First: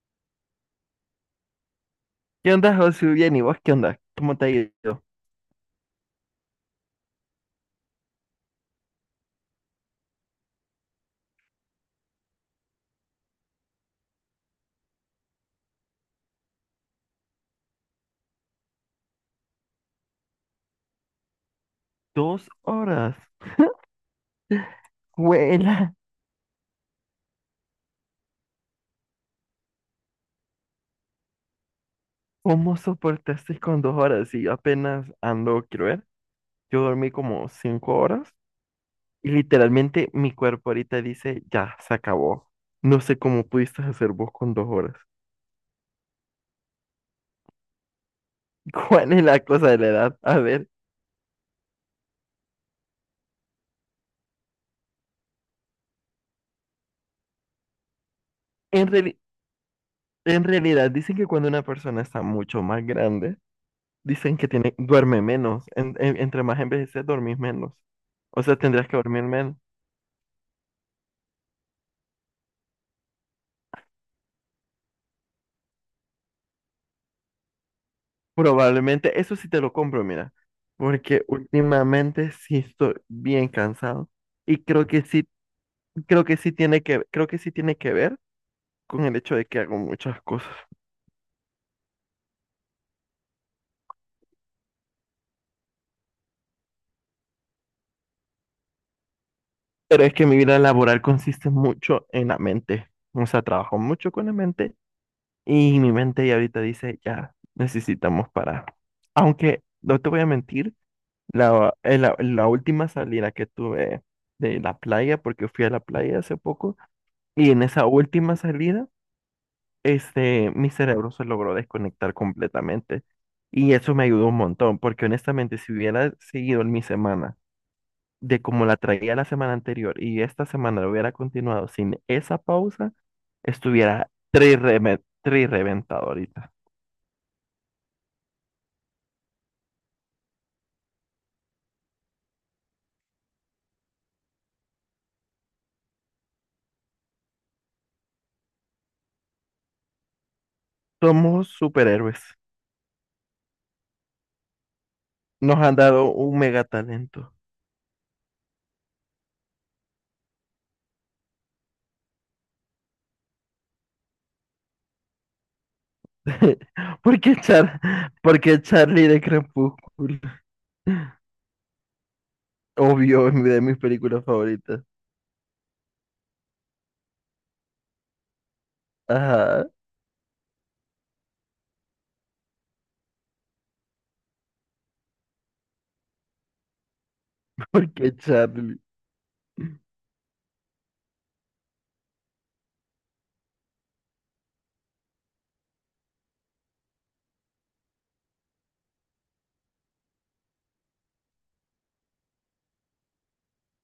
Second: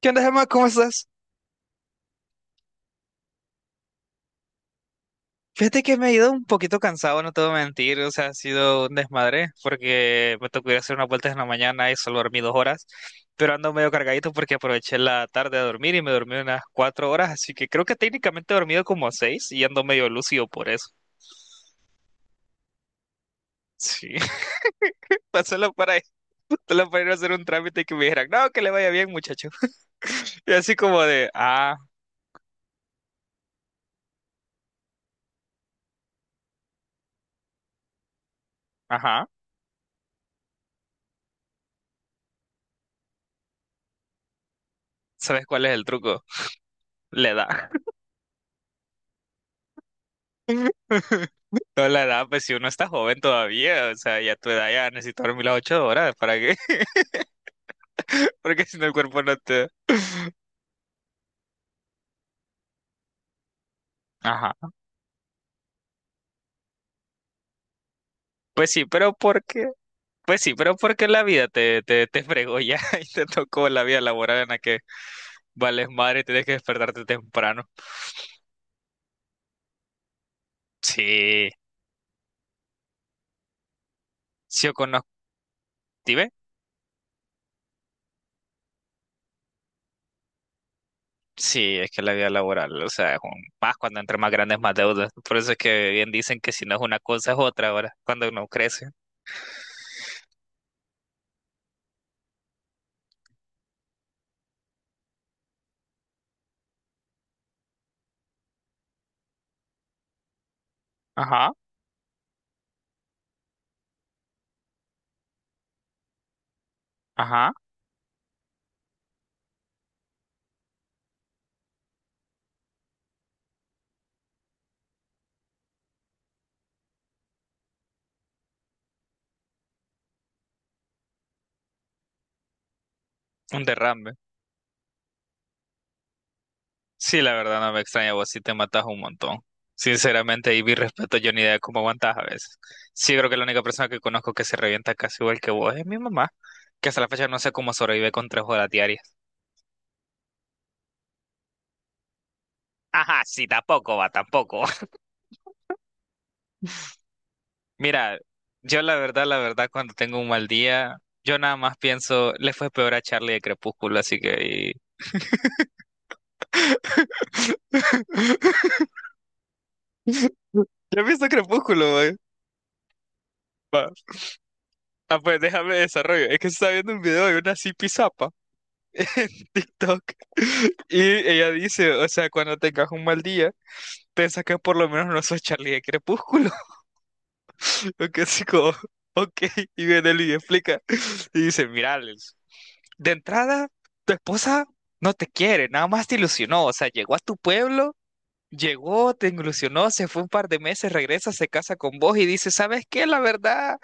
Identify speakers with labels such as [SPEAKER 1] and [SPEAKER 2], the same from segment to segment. [SPEAKER 1] ¿Qué onda, Gemma? ¿Cómo estás?
[SPEAKER 2] ¿Qué onda, José? Bien, ¿y vos qué onda? ¿Cómo te ha ido?
[SPEAKER 1] Fíjate que me he ido un poquito cansado, no te voy a mentir, o sea, ha sido un desmadre porque me tocó ir a hacer unas vueltas en la mañana y solo dormí 2 horas, pero ando medio cargadito porque aproveché la tarde a dormir y me dormí unas 4 horas, así que creo que técnicamente he dormido como seis y ando medio lúcido por eso.
[SPEAKER 2] Dos horas.
[SPEAKER 1] Sí, pa- solo para,
[SPEAKER 2] ¡Huela!
[SPEAKER 1] solo para ir a hacer un trámite y que me dijeran, no, que le vaya bien, muchacho. Y así como de,
[SPEAKER 2] ¿Cómo soportaste con dos horas? Y yo apenas ando, quiero ver. Yo dormí como cinco horas
[SPEAKER 1] ajá,
[SPEAKER 2] y literalmente mi cuerpo ahorita dice, ya, se acabó. No sé cómo pudiste hacer vos con dos horas.
[SPEAKER 1] ¿sabes cuál es el truco? Le da.
[SPEAKER 2] ¿Cuál es la cosa de la edad? A ver,
[SPEAKER 1] No la edad, pues si uno está joven todavía, o sea, y a tu edad ya necesito dormir las 8 horas, ¿para qué? Porque si no
[SPEAKER 2] en
[SPEAKER 1] el
[SPEAKER 2] reali-
[SPEAKER 1] cuerpo no te...
[SPEAKER 2] en realidad dicen que cuando una persona está mucho más grande, dicen que
[SPEAKER 1] Ajá.
[SPEAKER 2] tiene, duerme menos. Entre más envejeces, dormís menos. O sea,
[SPEAKER 1] Pues sí,
[SPEAKER 2] tendrías que
[SPEAKER 1] pero
[SPEAKER 2] dormir menos.
[SPEAKER 1] porque Pues sí, pero porque la vida te fregó ya y te tocó la vida laboral en la que vales madre y tienes que despertarte temprano.
[SPEAKER 2] Probablemente, eso sí te lo compro, mira, porque
[SPEAKER 1] Sí,
[SPEAKER 2] últimamente sí estoy bien cansado y
[SPEAKER 1] sí yo
[SPEAKER 2] creo que
[SPEAKER 1] conozco,
[SPEAKER 2] sí,
[SPEAKER 1] ¿sí ve?
[SPEAKER 2] creo que sí tiene que ver con el hecho de que hago muchas cosas.
[SPEAKER 1] Sí, es que la vida laboral, o sea, es un, más cuando entre más grandes más deudas. Por eso es que bien dicen que si no es una cosa es otra ahora, cuando uno crece.
[SPEAKER 2] Pero es que mi vida laboral consiste mucho en la mente, o sea, trabajo mucho con la mente y mi mente ya ahorita dice, ya necesitamos parar. Aunque no te voy a mentir,
[SPEAKER 1] Ajá,
[SPEAKER 2] en la última salida que tuve de la playa, porque fui a la playa hace poco, y
[SPEAKER 1] ajá,
[SPEAKER 2] en esa última salida mi cerebro se logró desconectar completamente. Y eso me ayudó un montón, porque honestamente, si hubiera seguido en mi semana de como la traía la semana anterior y esta semana lo hubiera continuado sin esa pausa,
[SPEAKER 1] un
[SPEAKER 2] estuviera
[SPEAKER 1] derrame.
[SPEAKER 2] tri reventado ahorita.
[SPEAKER 1] Sí, la verdad no me extraña, vos sí te matas un montón. Sinceramente, y mi respeto, yo ni idea de cómo aguantas a veces. Sí, creo que la única persona que conozco que se revienta casi igual que vos es mi mamá, que hasta la fecha no sé cómo sobrevive con 3 horas diarias.
[SPEAKER 2] Somos superhéroes.
[SPEAKER 1] Ajá, sí, tampoco va, tampoco.
[SPEAKER 2] Nos han dado un mega talento.
[SPEAKER 1] Mira, yo la verdad, cuando tengo un mal día, yo nada más pienso, le fue peor a Charlie de Crepúsculo, así que...
[SPEAKER 2] Porque Char, porque Charlie de Crepúsculo,
[SPEAKER 1] y- Yo he visto Crepúsculo, güey.
[SPEAKER 2] obvio, es de mis
[SPEAKER 1] Va.
[SPEAKER 2] películas favoritas.
[SPEAKER 1] Ah, pues déjame desarrollo. Es que se está viendo un video de una Zipi en
[SPEAKER 2] Ajá,
[SPEAKER 1] TikTok, y ella dice, o sea, cuando tengas un mal día, piensa que por lo menos no sos Charlie de Crepúsculo. Lo
[SPEAKER 2] porque
[SPEAKER 1] que así como,
[SPEAKER 2] Charlie.
[SPEAKER 1] ok, y viene él y explica. Y dice, mira, Alex, de entrada, tu esposa no te quiere, nada más te ilusionó, o sea, llegó a tu pueblo Llegó, te ilusionó, se fue un par de meses, regresa, se casa con vos y dice, ¿sabes qué? La verdad,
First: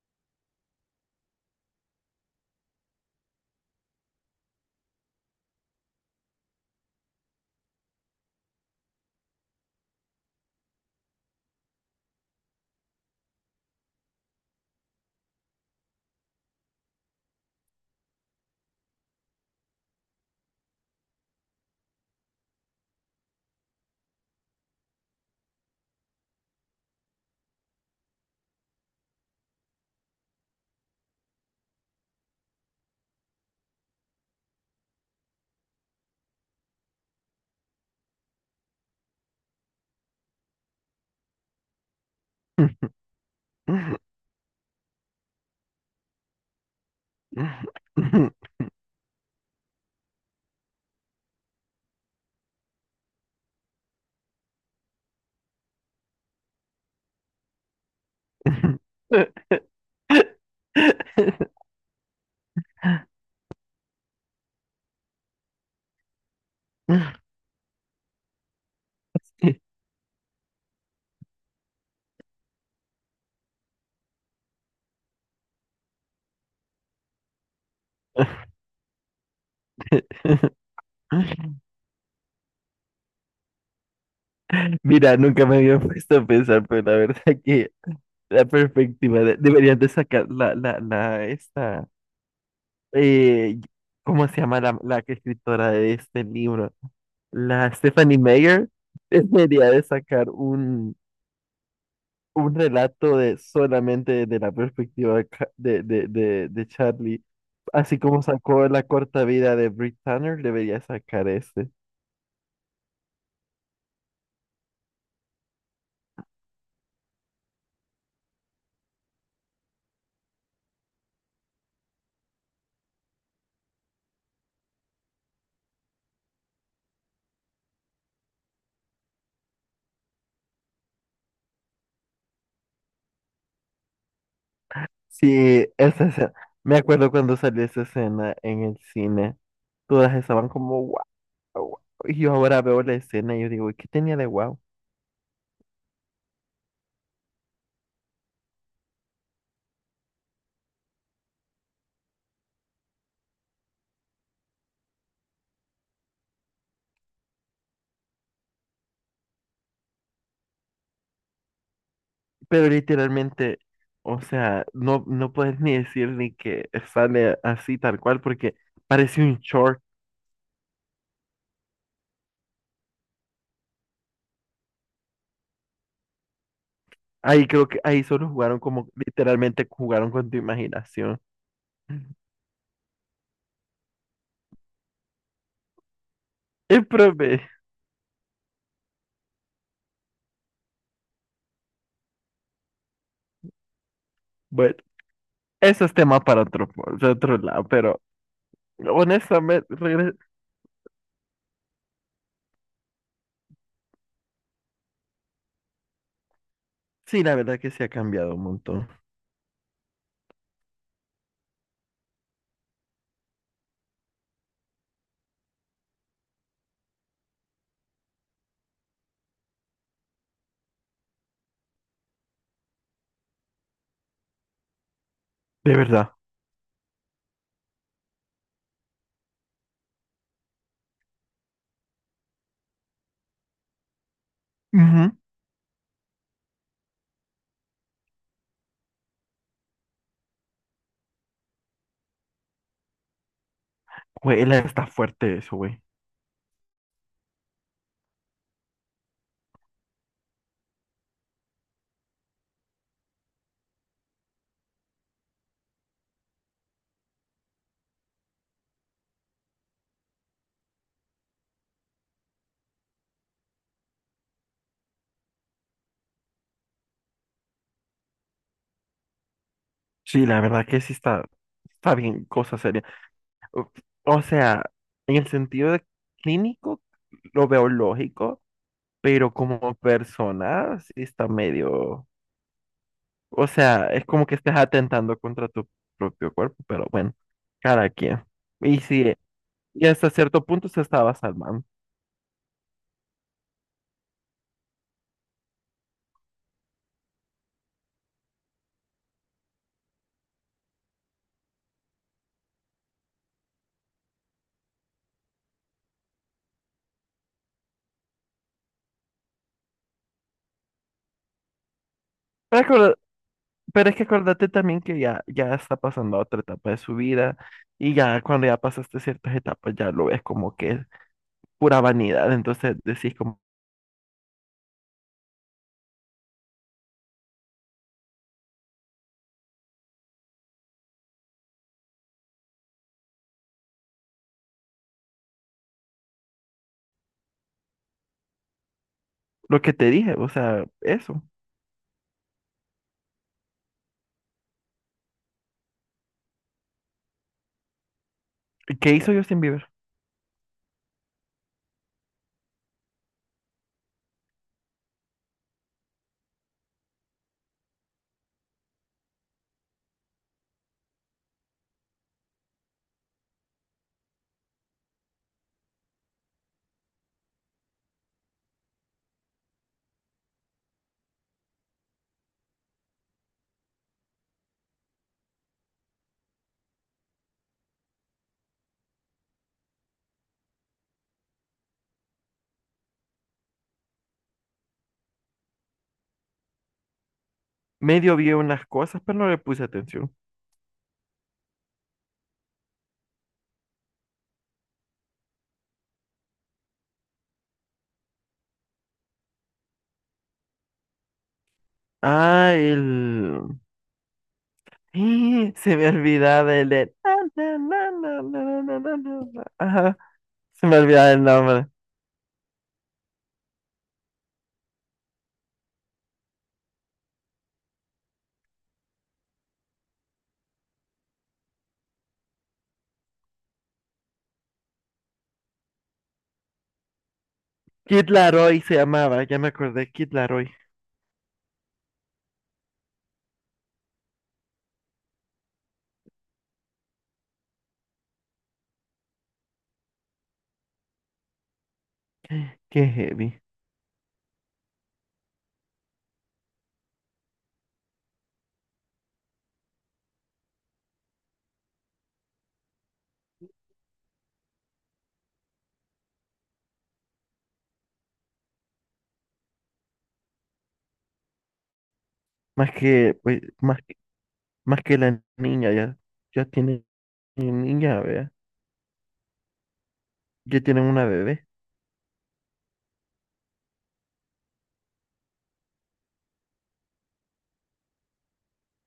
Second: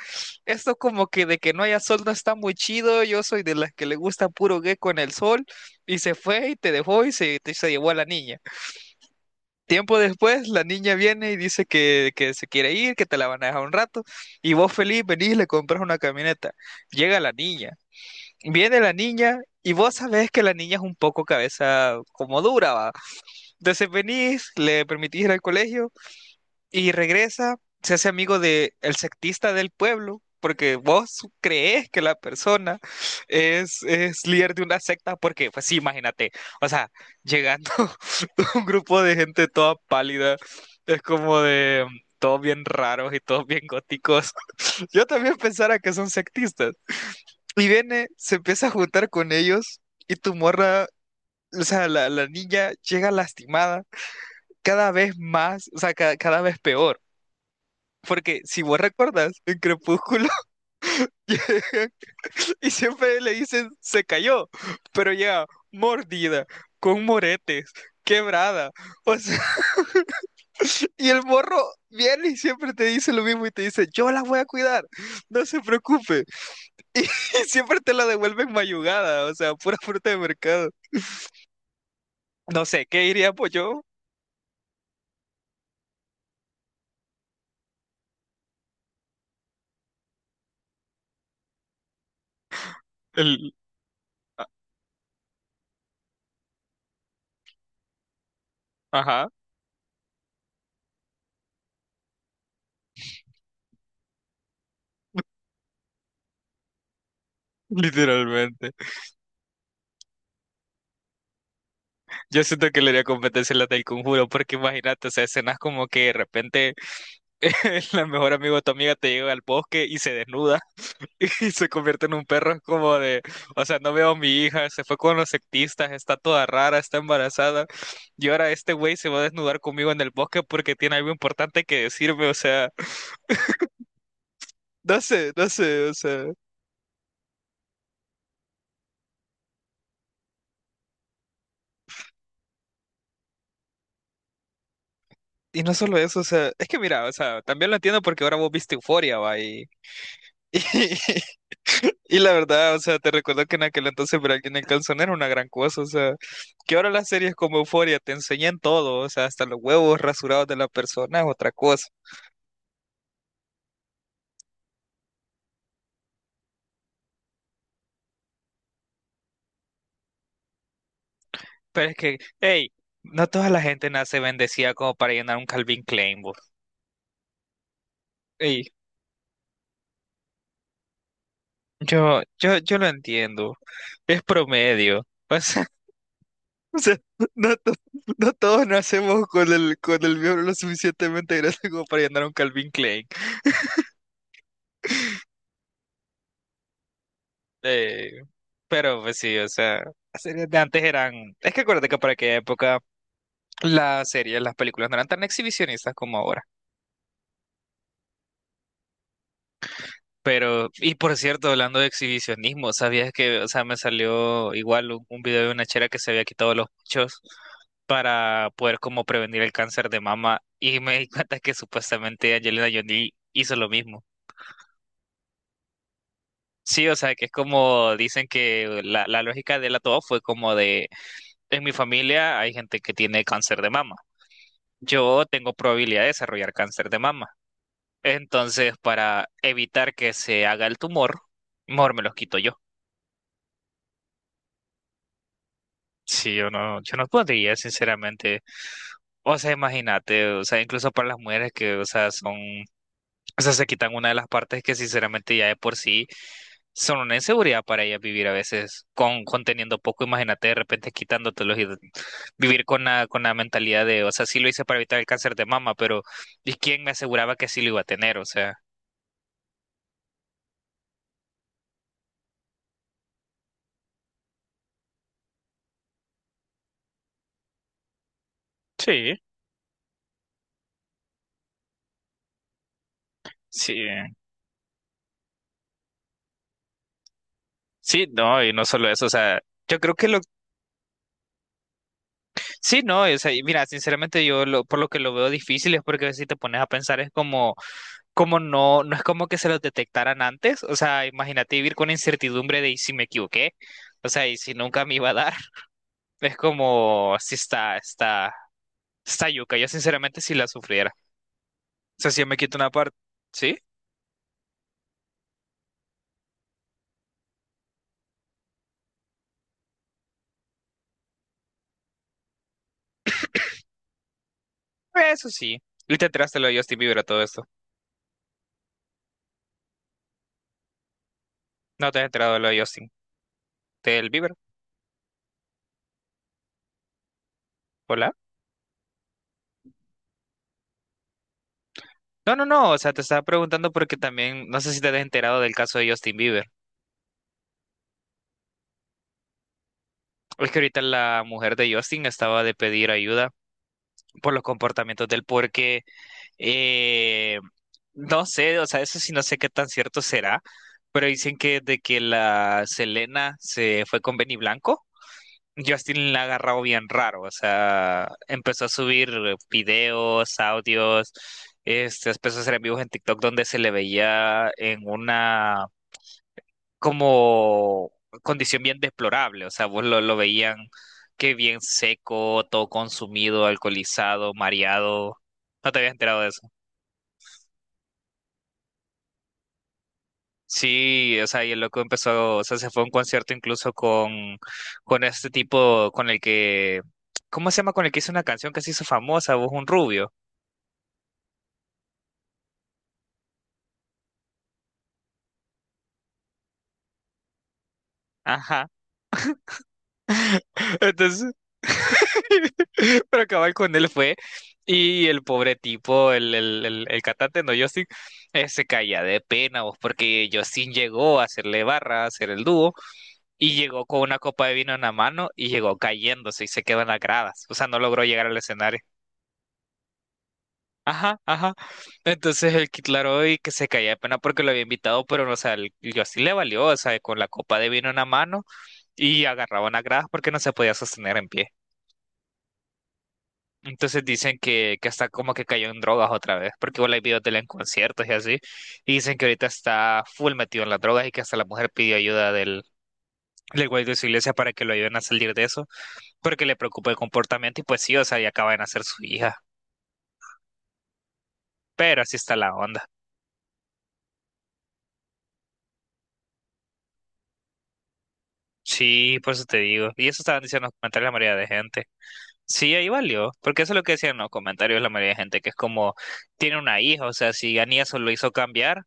[SPEAKER 1] esto como que de que no haya sol no está muy chido, yo soy de las que le gusta puro gecko en el sol, y se fue y te dejó y se llevó a la niña. Tiempo después, la niña viene y dice que se quiere ir, que te la van a dejar un rato, y vos feliz venís y le compras una camioneta. Llega la niña, viene la niña... Y vos sabés que la niña es un poco cabeza como dura, va. Entonces venís, le permitís ir al colegio, y regresa, se hace amigo de el sectista del pueblo, porque vos crees que la persona es líder de una secta, porque, pues sí, imagínate, o sea, llegando un grupo de gente toda pálida, es como de todos bien raros y todos bien góticos. Yo también pensara que son sectistas. Y viene, se empieza a juntar con ellos y tu morra, o sea, la niña llega lastimada cada vez más, o sea, cada vez peor. Porque si vos recuerdas, en Crepúsculo llegan y siempre le dicen se cayó, pero ya mordida, con moretes, quebrada. O sea, y el morro viene y siempre te dice lo mismo y te dice, yo la voy a cuidar, no se preocupe. Y siempre te la devuelven mayugada, o sea, pura fruta de mercado. No sé, ¿qué diría pues yo?
[SPEAKER 2] Mira, nunca me había puesto a pensar, pero la verdad que la perspectiva deberían de sacar
[SPEAKER 1] El...
[SPEAKER 2] eh, ¿cómo se
[SPEAKER 1] a-
[SPEAKER 2] llama la que escritora de este libro? La Stephanie Meyer
[SPEAKER 1] Ajá.
[SPEAKER 2] debería de sacar un relato de solamente de la perspectiva de, de Charlie. Así como sacó
[SPEAKER 1] Literalmente.
[SPEAKER 2] la corta vida de Brit Tanner, debería sacar ese.
[SPEAKER 1] Yo siento que le haría competencia a la del conjuro, porque imagínate, o sea, escenas como que de repente la mejor amigo de tu amiga te llega al bosque y se desnuda y se convierte en un perro. Es como de, o sea, no veo a mi hija, se fue con los sectistas, está toda rara, está embarazada. Y ahora este güey se va a desnudar conmigo en el bosque porque tiene algo importante que decirme. O sea, no sé, no
[SPEAKER 2] Sí,
[SPEAKER 1] sé, o
[SPEAKER 2] esa
[SPEAKER 1] sea.
[SPEAKER 2] escena. Me acuerdo cuando salió esa escena en el cine. Todas estaban como wow, wow. Y yo ahora veo la escena y yo digo, ¿qué tenía de wow?
[SPEAKER 1] Y no solo eso, o sea, es que mira, o sea, también lo entiendo porque ahora vos viste Euforia, va, y, y la verdad, o sea, te recuerdo que en aquel entonces ver a alguien en calzón era una gran cosa, o sea, que ahora las series como Euforia te enseñan todo, o sea, hasta los huevos rasurados de la persona es otra cosa.
[SPEAKER 2] Pero literalmente, o sea, no, no puedes ni decir ni que sale así tal cual, porque parece un short.
[SPEAKER 1] Pero es que, hey, no toda la gente nace bendecida como para llenar un Calvin Klein, vos.
[SPEAKER 2] Ahí creo que ahí solo jugaron
[SPEAKER 1] Ey,
[SPEAKER 2] como literalmente jugaron con tu imaginación.
[SPEAKER 1] yo lo entiendo, es promedio, o sea, o
[SPEAKER 2] Y
[SPEAKER 1] sea,
[SPEAKER 2] profe,
[SPEAKER 1] no, no todos nacemos con el miembro lo suficientemente grande como para llenar un Calvin Klein.
[SPEAKER 2] bueno, eso es tema para otro lado, pero.
[SPEAKER 1] Pero pues sí, o
[SPEAKER 2] Honestamente,
[SPEAKER 1] sea, las series de antes eran... Es que acuérdate que para aquella época las series, las películas no eran tan exhibicionistas como ahora.
[SPEAKER 2] sí, la verdad que se ha cambiado un montón.
[SPEAKER 1] Pero, y por cierto, hablando de exhibicionismo, ¿sabías que, o sea, me salió igual un video de una chera que se había quitado los pechos para poder como prevenir el cáncer de mama y me di cuenta que supuestamente Angelina Jolie hizo lo mismo.
[SPEAKER 2] De verdad.
[SPEAKER 1] Sí, o sea, que es como dicen que la, lógica de la todo fue como de, en mi familia hay gente que tiene cáncer de mama.
[SPEAKER 2] Ujú.
[SPEAKER 1] Yo tengo probabilidad de desarrollar cáncer de mama. Entonces, para evitar que se haga el tumor, mejor me los quito yo.
[SPEAKER 2] Güey, está fuerte eso, güey.
[SPEAKER 1] Sí, yo no, yo no podría, sinceramente. O sea, imagínate, o sea, incluso para las mujeres que, o sea, son, o sea, se quitan una de las partes que sinceramente ya de por sí son una inseguridad para ellas vivir a veces con teniendo poco, imagínate de repente quitándotelos y vivir con la mentalidad de, o sea, sí lo hice para evitar el cáncer de mama, pero ¿y quién me aseguraba que sí lo iba a tener? O sea.
[SPEAKER 2] Sí, la verdad que sí está, está bien, cosa seria. O o sea, en el sentido de clínico, lo veo lógico,
[SPEAKER 1] Sí,
[SPEAKER 2] pero como persona, sí está medio. O
[SPEAKER 1] sí,
[SPEAKER 2] sea, es como que estés atentando contra tu propio cuerpo, pero bueno, cada
[SPEAKER 1] sí,
[SPEAKER 2] quien.
[SPEAKER 1] no, y no
[SPEAKER 2] Y
[SPEAKER 1] solo eso, o
[SPEAKER 2] sí,
[SPEAKER 1] sea, yo
[SPEAKER 2] y
[SPEAKER 1] creo que
[SPEAKER 2] hasta
[SPEAKER 1] lo,
[SPEAKER 2] cierto punto se estaba salvando.
[SPEAKER 1] sí, no, o sea, y mira, sinceramente yo lo, por lo que lo veo difícil es porque si te pones a pensar es como, como no, no es como que se los detectaran antes, o sea, imagínate vivir con incertidumbre de y si me equivoqué, o sea, y si nunca me iba a dar, es como, sí está yuca, yo sinceramente sí la sufriera, o sea, si yo me quito una parte, ¿sí?
[SPEAKER 2] Pero es que acuérdate también que ya, ya está pasando a otra etapa de su vida y ya cuando ya pasaste ciertas etapas ya lo ves como que es pura vanidad. Entonces decís como
[SPEAKER 1] Eso sí, y te enteraste lo de Justin Bieber a todo esto, no te has enterado de lo de Justin, del Bieber, hola.
[SPEAKER 2] lo que te dije, o sea, eso.
[SPEAKER 1] No, no, no, o sea, te estaba preguntando porque también, no sé si te has enterado del caso de Justin Bieber.
[SPEAKER 2] ¿Qué hizo Justin Bieber?
[SPEAKER 1] Es que ahorita la mujer de Justin estaba de pedir ayuda por los comportamientos del porque eh, no sé, o sea, eso sí no sé qué tan cierto será, pero dicen que de que la Selena se fue con Benny Blanco, Justin la ha agarrado bien raro, o sea, empezó a subir videos, audios, este, empezó a hacer en vivos en TikTok donde se le veía en una como condición bien deplorable, o sea, vos lo veían que bien seco, todo consumido, alcoholizado, mareado. No te habías enterado de eso.
[SPEAKER 2] Medio vi unas cosas, pero no le puse atención.
[SPEAKER 1] Sí, o sea, y el loco empezó, o sea, se fue a un concierto incluso con este tipo, con el que, ¿cómo se llama? Con el que hizo una canción que se hizo famosa, vos un rubio.
[SPEAKER 2] Ah, el... ¡Ih! Se me olvidaba el... de- na, na, na, na,
[SPEAKER 1] Ajá.
[SPEAKER 2] na, na, na, na. Ajá, se me olvidaba el
[SPEAKER 1] Entonces,
[SPEAKER 2] nombre.
[SPEAKER 1] para acabar con él fue, y el pobre tipo, el, el cantante, no, Justin, se caía de pena, vos, porque Justin llegó a hacerle barra, a hacer el dúo, y llegó con una copa de vino en la mano, y llegó cayéndose y se quedó en las gradas, o sea, no logró
[SPEAKER 2] Kid
[SPEAKER 1] llegar al
[SPEAKER 2] Laroi se
[SPEAKER 1] escenario.
[SPEAKER 2] llamaba, ya me acordé, Kid Laroi.
[SPEAKER 1] Ajá, ajá. Entonces el Kid Laroi que se caía de pena porque lo había invitado, pero no, o sea, el Justin le valió, o sea, con la copa de vino en la mano y agarraba una gradas porque no se podía sostener en pie.
[SPEAKER 2] Qué heavy.
[SPEAKER 1] Entonces dicen que hasta como que cayó en drogas otra vez, porque igual hay videos de él en conciertos y así, y dicen que ahorita está full metido en las drogas y que hasta la mujer pidió ayuda del, del güey de su iglesia para que lo ayuden a salir de eso, porque le preocupa el comportamiento y pues sí, o sea, ya acaba de nacer su hija, pero así está la
[SPEAKER 2] Más
[SPEAKER 1] onda.
[SPEAKER 2] que, pues, más Más que la niña, ya, ya tiene niña, vea.
[SPEAKER 1] Sí, por eso te digo, y eso estaban
[SPEAKER 2] Ya
[SPEAKER 1] diciendo en los
[SPEAKER 2] tienen una
[SPEAKER 1] comentarios la mayoría de
[SPEAKER 2] bebé.
[SPEAKER 1] gente. Sí, ahí valió, porque eso es lo que decían en los comentarios la mayoría de gente, que es como, tiene una hija, o sea, si Anies lo hizo cambiar,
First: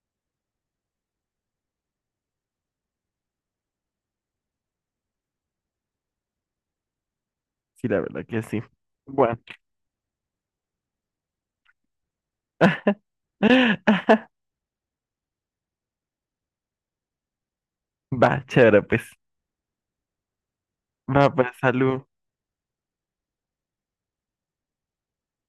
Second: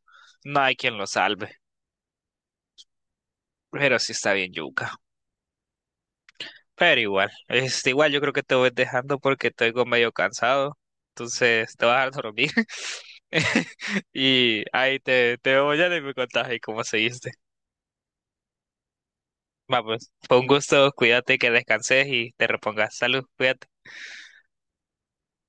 [SPEAKER 1] no hay quien lo salve, pero sí está bien yuca. Pero igual,
[SPEAKER 2] Sí,
[SPEAKER 1] este,
[SPEAKER 2] la
[SPEAKER 1] igual yo
[SPEAKER 2] verdad
[SPEAKER 1] creo
[SPEAKER 2] que
[SPEAKER 1] que te
[SPEAKER 2] sí.
[SPEAKER 1] voy dejando
[SPEAKER 2] Bueno.
[SPEAKER 1] porque estoy como medio cansado. Entonces te vas a dormir. Y ahí te veo ya y me contás ahí cómo seguiste.
[SPEAKER 2] Va, chévere, pues.
[SPEAKER 1] Vamos, fue un gusto,
[SPEAKER 2] Va,
[SPEAKER 1] cuídate, que
[SPEAKER 2] pues, salud.
[SPEAKER 1] descanses y te repongas. Salud, cuídate.